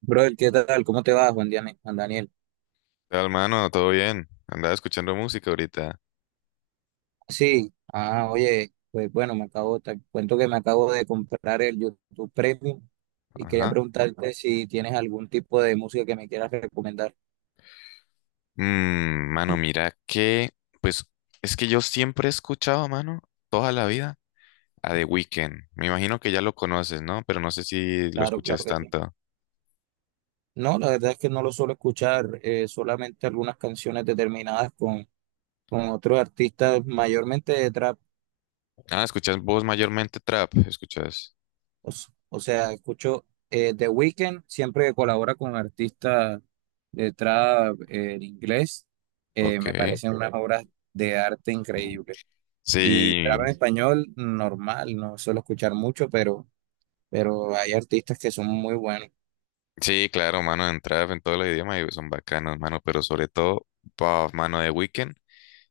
Brother, ¿qué tal? ¿Cómo te va, Juan Daniel? Tal, mano, todo bien. Andaba escuchando música ahorita. Sí, ah, oye, pues bueno, te cuento que me acabo de comprar el YouTube Premium y quería Ajá. preguntarte si tienes algún tipo de música que me quieras recomendar. Mano, mira que, pues, es que yo siempre he escuchado, mano, toda la vida a The Weeknd. Me imagino que ya lo conoces, ¿no? Pero no sé si lo Claro, claro escuchas que sí. tanto. No, la verdad es que no lo suelo escuchar, solamente algunas canciones determinadas con otros artistas, mayormente de trap. Ah, escuchas vos mayormente trap, escuchas. O sea, escucho The Weeknd siempre que colabora con artistas de trap, en inglés, Ok. me parecen unas, Ok, obras de arte increíbles. Y Sí, trap en, Sí, español, normal, no suelo escuchar mucho, pero hay artistas que son muy buenos. sí, claro, mano, en trap, en todos los idiomas y son bacanos, mano, pero sobre todo, bah, mano, The Weeknd.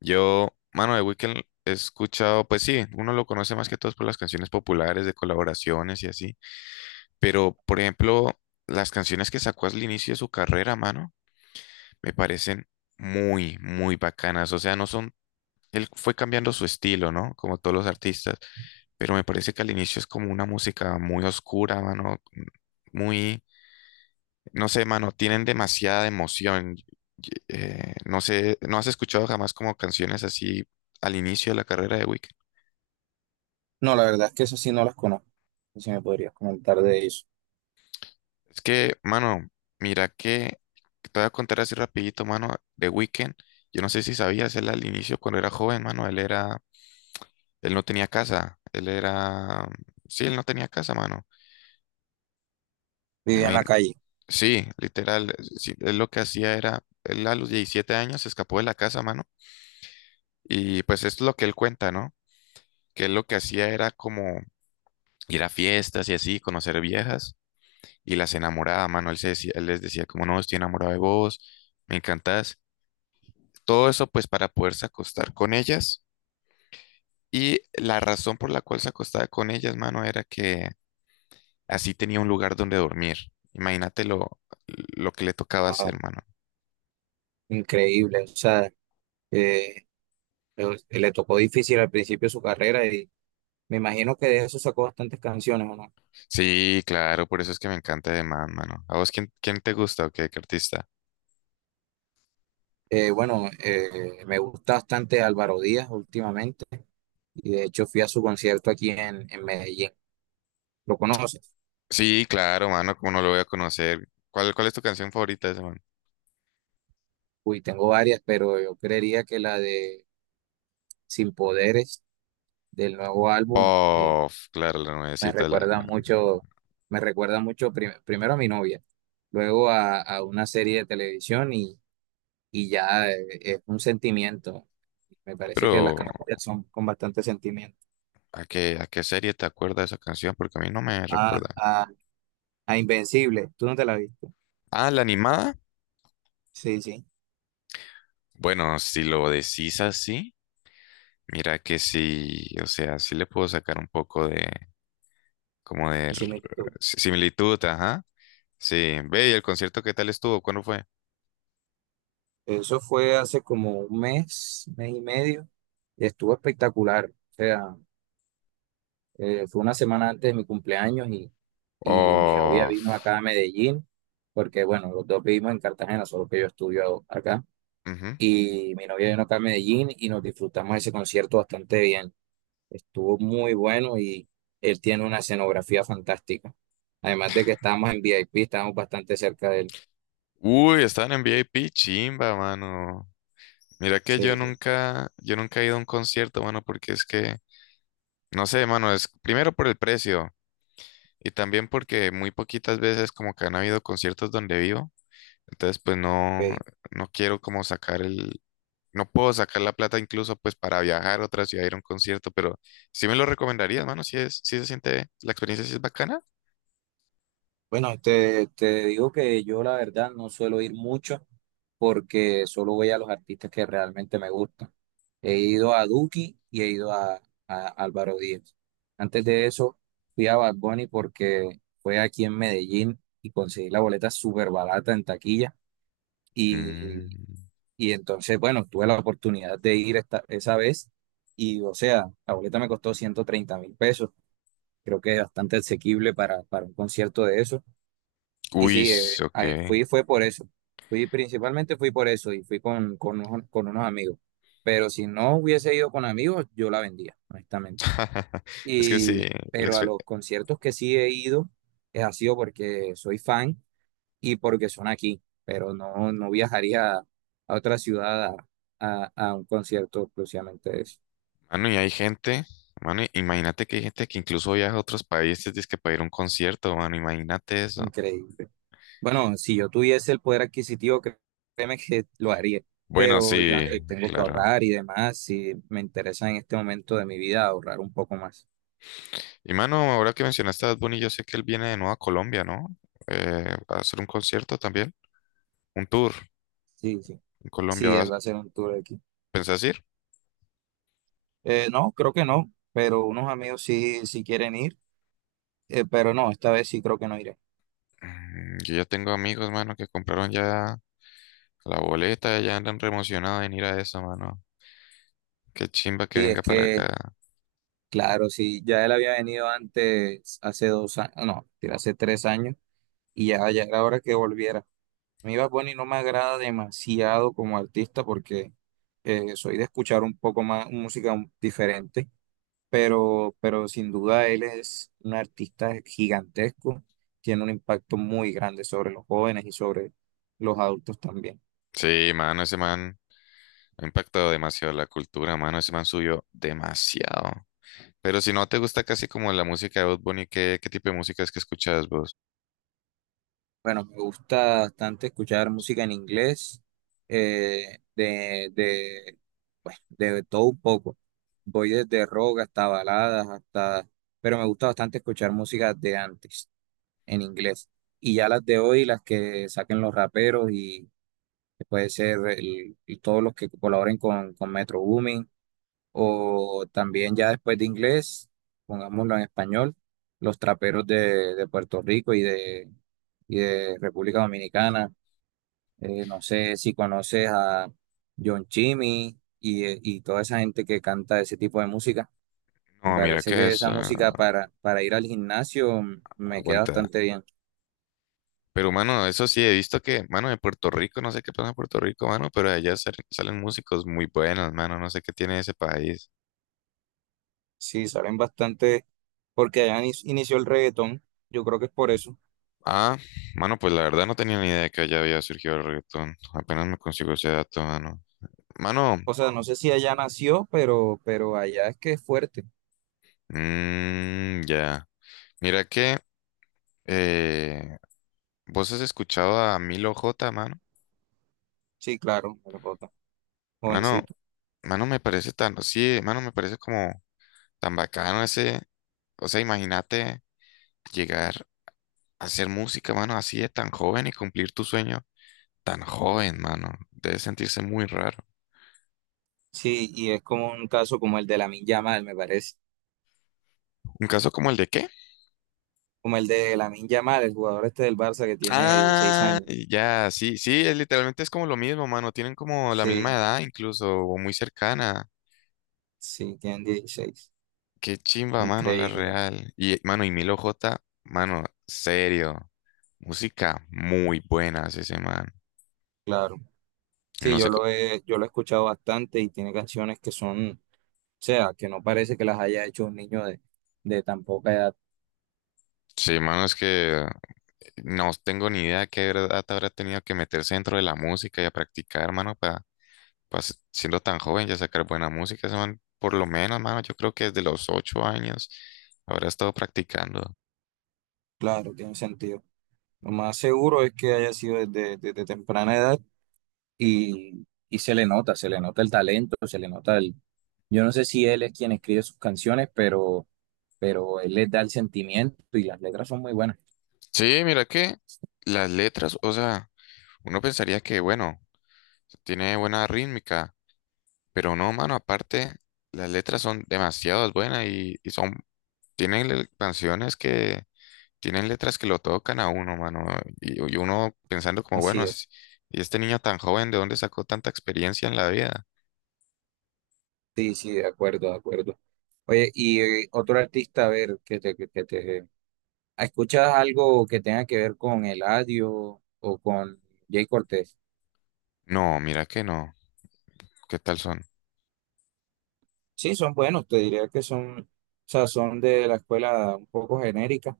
Yo, mano, de Weeknd he escuchado, pues sí, uno lo conoce más que todos por las canciones populares de colaboraciones y así, pero por ejemplo, las canciones que sacó al inicio de su carrera, mano, me parecen muy, muy bacanas. O sea, no son, él fue cambiando su estilo, ¿no? Como todos los artistas, pero me parece que al inicio es como una música muy oscura, mano, muy no sé, mano, tienen demasiada emoción. No sé, ¿no has escuchado jamás como canciones así al inicio de la carrera de Weekend? No, la verdad es que eso sí no las conozco. No sé si me podrías comentar de eso. Es que, mano, mira que te voy a contar así rapidito, mano, de Weekend. Yo no sé si sabías, él al inicio cuando era joven, mano, él era, él no tenía casa, él era, sí, él no tenía casa, mano. Vivía en Imagín- la calle. sí, literal, sí, él lo que hacía era, él a los 17 años se escapó de la casa, mano, y pues esto es lo que él cuenta, ¿no? Que él lo que hacía era como ir a fiestas y así, conocer viejas. Y las enamoraba, mano. Él, se decía, él les decía, como no, estoy enamorado de vos, me encantás. Todo eso, pues, para poderse acostar con ellas. Y la razón por la cual se acostaba con ellas, mano, era que así tenía un lugar donde dormir. Imagínate lo que le tocaba hacer, Wow, mano. increíble. O sea, eh, le tocó difícil al principio de su carrera y me imagino que de eso sacó bastantes canciones, ¿o no? Sí, claro, por eso es que me encanta de Man, mano. ¿A vos quién te gusta o qué artista? Bueno, me gusta bastante Álvaro Díaz últimamente y de hecho fui a su concierto aquí en Medellín. ¿Lo conoces? Sí, claro, mano, cómo no lo voy a conocer. ¿Cuál es tu canción favorita de ese man? Uy, tengo varias, pero yo creería que la de Sin Poderes del nuevo álbum, Bof, claro, la me nuevecita, la, recuerda mucho, me recuerda mucho primero a mi novia, luego a una serie de televisión y ya, es un sentimiento. Me parece que las pero, canciones son con bastante sentimiento. ¿a qué serie te acuerda esa canción? Porque a mí no me A, recuerda. a, a Invencible, ¿tú no te la viste? Ah, la animada. Sí, sí, Bueno, si lo decís así, mira que sí, o sea, sí le puedo sacar un poco de, como de sí, me similitud, ajá. Sí, ve, ¿y el concierto qué tal estuvo? ¿Cuándo fue? Eso fue hace como un mes, mes y medio, y estuvo espectacular. O sea, fue una semana antes de mi cumpleaños y mi novia Oh, vino acá a Medellín, porque bueno, los dos vivimos en Cartagena, solo que yo estudio acá. ujú. Y mi novia vino acá a Medellín y nos disfrutamos ese concierto bastante bien. Estuvo muy bueno y él tiene una escenografía fantástica. Además de que estábamos en VIP, estábamos bastante cerca de él. Uy, estaban en VIP, chimba, mano. Mira que Sí, yo sí. nunca, yo nunca he ido a un concierto, mano, porque es que, no sé, mano, es primero por el precio. Y también porque muy poquitas veces como que han habido conciertos donde vivo. Entonces pues no, Ok. no quiero como sacar el, no puedo sacar la plata incluso pues para viajar a otra ciudad a ir a un concierto, pero sí me lo recomendarías, mano, si se siente, la experiencia sí es bacana. Bueno, te digo que yo la verdad no suelo ir mucho porque solo voy a los artistas que realmente me gustan. He ido a Duki y he ido a Álvaro Díaz. Antes de eso fui a Bad Bunny porque fue aquí en Medellín y conseguí la boleta súper barata en taquilla. Y, Mm, y entonces, bueno, tuve la oportunidad de ir esa vez y, o sea, la boleta me costó 130.000 pesos. Creo que es bastante asequible para un concierto de eso. Y uy, sí, ok. a- fui fue por eso. Fui principalmente fui por eso y fui con unos amigos. Pero si no hubiese ido con amigos, yo la vendía, honestamente. Es que sí, Y, la pero a exper- los conciertos que sí he ido, es ha sido porque soy fan y porque son aquí. Pero no, no viajaría a otra ciudad a, a un concierto exclusivamente de eso. mano, y hay gente, mano, imagínate que hay gente que incluso viaja a otros países, dice que para ir a un concierto, mano, imagínate eso. Increíble. Bueno, si yo tuviese el poder adquisitivo, créeme que lo haría, Bueno, pero diga, sí, tengo que claro. ahorrar y demás, si me interesa en este momento de mi vida ahorrar un poco más. Y mano, ahora que mencionaste a Bad Bunny, yo sé que él viene de nuevo a Colombia, ¿no? A hacer un concierto también, un tour Sí, sí. en Colombia. Sí, él ¿Vas, va a hacer un tour aquí. pensás ir? No, creo que no, pero unos amigos sí, sí quieren ir, pero no, esta vez sí creo que no iré. Yo ya tengo amigos, mano, que compraron ya la boleta, ya andan re emocionados en ir a eso, mano. Qué chimba que Sí, es venga para que, acá. claro, sí, ya él había venido antes, hace 2 años, no, mentira, hace 3 años, y ya, ya era hora que volviera. A mí Bad Bunny no me agrada demasiado como artista porque soy de escuchar un poco más música diferente, pero sin duda él es un artista gigantesco, tiene un impacto muy grande sobre los jóvenes y sobre los adultos también. Sí, mano, ese man ha impactado demasiado la cultura, mano. Ese man subió demasiado. Pero si no te gusta casi como la música de Bad Bunny, ¿qué tipo de música es que escuchas vos? Bueno, me gusta bastante escuchar música en inglés, eh, de, de, pues, de todo un poco. Voy desde rock hasta baladas, pero me gusta bastante escuchar música de antes en inglés. Y ya las de hoy, las que saquen los raperos y que puede ser y todos los que colaboren con Metro Booming, o también ya después de inglés, pongámoslo en español, los traperos de Puerto Rico y de República Dominicana. No sé si conoces a John Chimmy y toda esa gente que canta ese tipo de música. Me No, mira, parece ¿qué que es? esa Ah, música para ir al gimnasio me queda aguanta. bastante bien. Pero, mano, eso sí, he visto que, mano, de Puerto Rico, no sé qué pasa en Puerto Rico, mano, pero de allá salen músicos muy buenos, mano, no sé qué tiene ese país. Sí, salen bastante, porque allá inició el reggaetón, yo creo que es por eso. Ah, mano, pues la verdad no tenía ni idea que allá había surgido el reggaetón. Apenas me consigo ese dato, mano. Mano, O sea, no sé si allá nació, pero allá es que es fuerte. Ya. Mira que, eh, ¿vos has escuchado a Milo J, mano? Sí, claro, me lo jota, Mano, jovencito. mano, me parece tan, sí, mano, me parece como tan bacano ese, o sea, imagínate llegar hacer música, mano, así de tan joven y cumplir tu sueño tan joven, mano. Debe sentirse muy raro. Sí, y es como un caso como el de Lamine Yamal, me parece. ¿Un caso como el de qué? Como el de Lamine Yamal, el jugador este del Barça que tiene 16 Ah, años. ya, sí, sí, es, literalmente es como lo mismo, mano. Tienen como la Sí, misma edad incluso, o muy cercana. sí, tiene dieciséis. Qué chimba, mano, la Increíble, real. Y, mano, y Milo J, mano, serio. Música muy buena hace ese man. claro. Sí, No sé, yo lo he escuchado bastante y tiene canciones que son, o sea, que no parece que las haya hecho un niño de tan poca edad. sí, mano, es que no tengo ni idea de qué edad habrá tenido que meterse dentro de la música y a practicar, mano, pues, siendo tan joven, ya sacar buena música, ese man, por lo menos, mano, yo creo que desde los 8 años habrá estado practicando. Claro, tiene sentido. Lo más seguro es que haya sido desde, desde temprana edad y se le nota el talento, se le nota. Yo no sé si él es quien escribe sus canciones, pero él les da el sentimiento y las letras son muy buenas. Sí, mira que las letras, o sea, uno pensaría que, bueno, tiene buena rítmica, pero no, mano, aparte, las letras son demasiado buenas y son, canciones que, tienen letras que lo tocan a uno, mano, y uno pensando como, bueno, Así es. Y este niño tan joven, ¿de dónde sacó tanta experiencia en la vida? Sí, sí, de acuerdo, de acuerdo. Oye, y otro artista, a ver, que te... ¿Escuchas algo que tenga que ver con Eladio o con Jay Cortés? No, mira que no, ¿qué tal son? Sí, son buenos, te diría que son, o sea, son de la escuela un poco genérica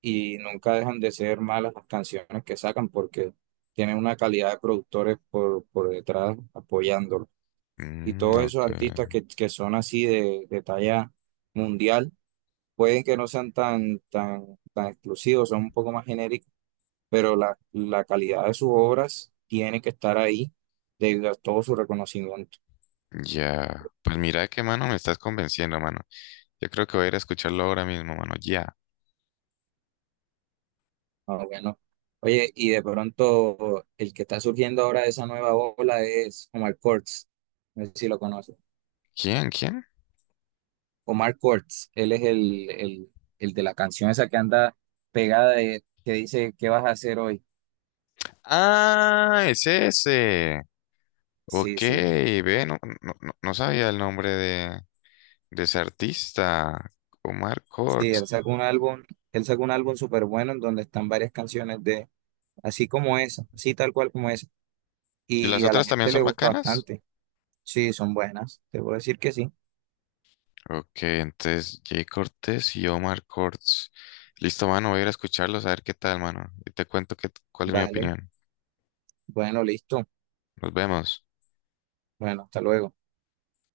y nunca dejan de ser malas las canciones que sacan porque tienen una calidad de productores por detrás apoyándolo. Y Mm, todos esos ok. artistas que son así de talla mundial, pueden que no sean tan, tan, tan exclusivos, son un poco más genéricos, pero la calidad de sus obras tiene que estar ahí debido a todo su reconocimiento. Ya. Pues mira qué mano me estás convenciendo, mano. Yo creo que voy a ir a escucharlo ahora mismo, mano. Ya. Ah, bueno. Oye, y de pronto el que está surgiendo ahora de esa nueva ola es Omar Courtz. No sé si lo conoces. ¿Quién? ¿Quién? Omar Courtz, él es el de la canción esa que anda pegada que dice: ¿qué vas a hacer hoy? Ah, es ese. Sí, Ok, sí. ve, no, no, no no sabía el nombre de ese artista. Omar Sí, Cortz. Él sacó un álbum súper bueno en donde están varias canciones así como esa, así tal cual como esa. ¿Y las Y a la otras también gente le son gusta bacanas? bastante. Sí, son buenas. Te puedo decir que sí. Ok, entonces Jay Cortés y Omar Cortz. Listo, mano, voy a ir a escucharlos a ver qué tal, mano. Y te cuento cuál es mi Vale. opinión. Bueno, listo. Nos vemos. Bueno, hasta luego.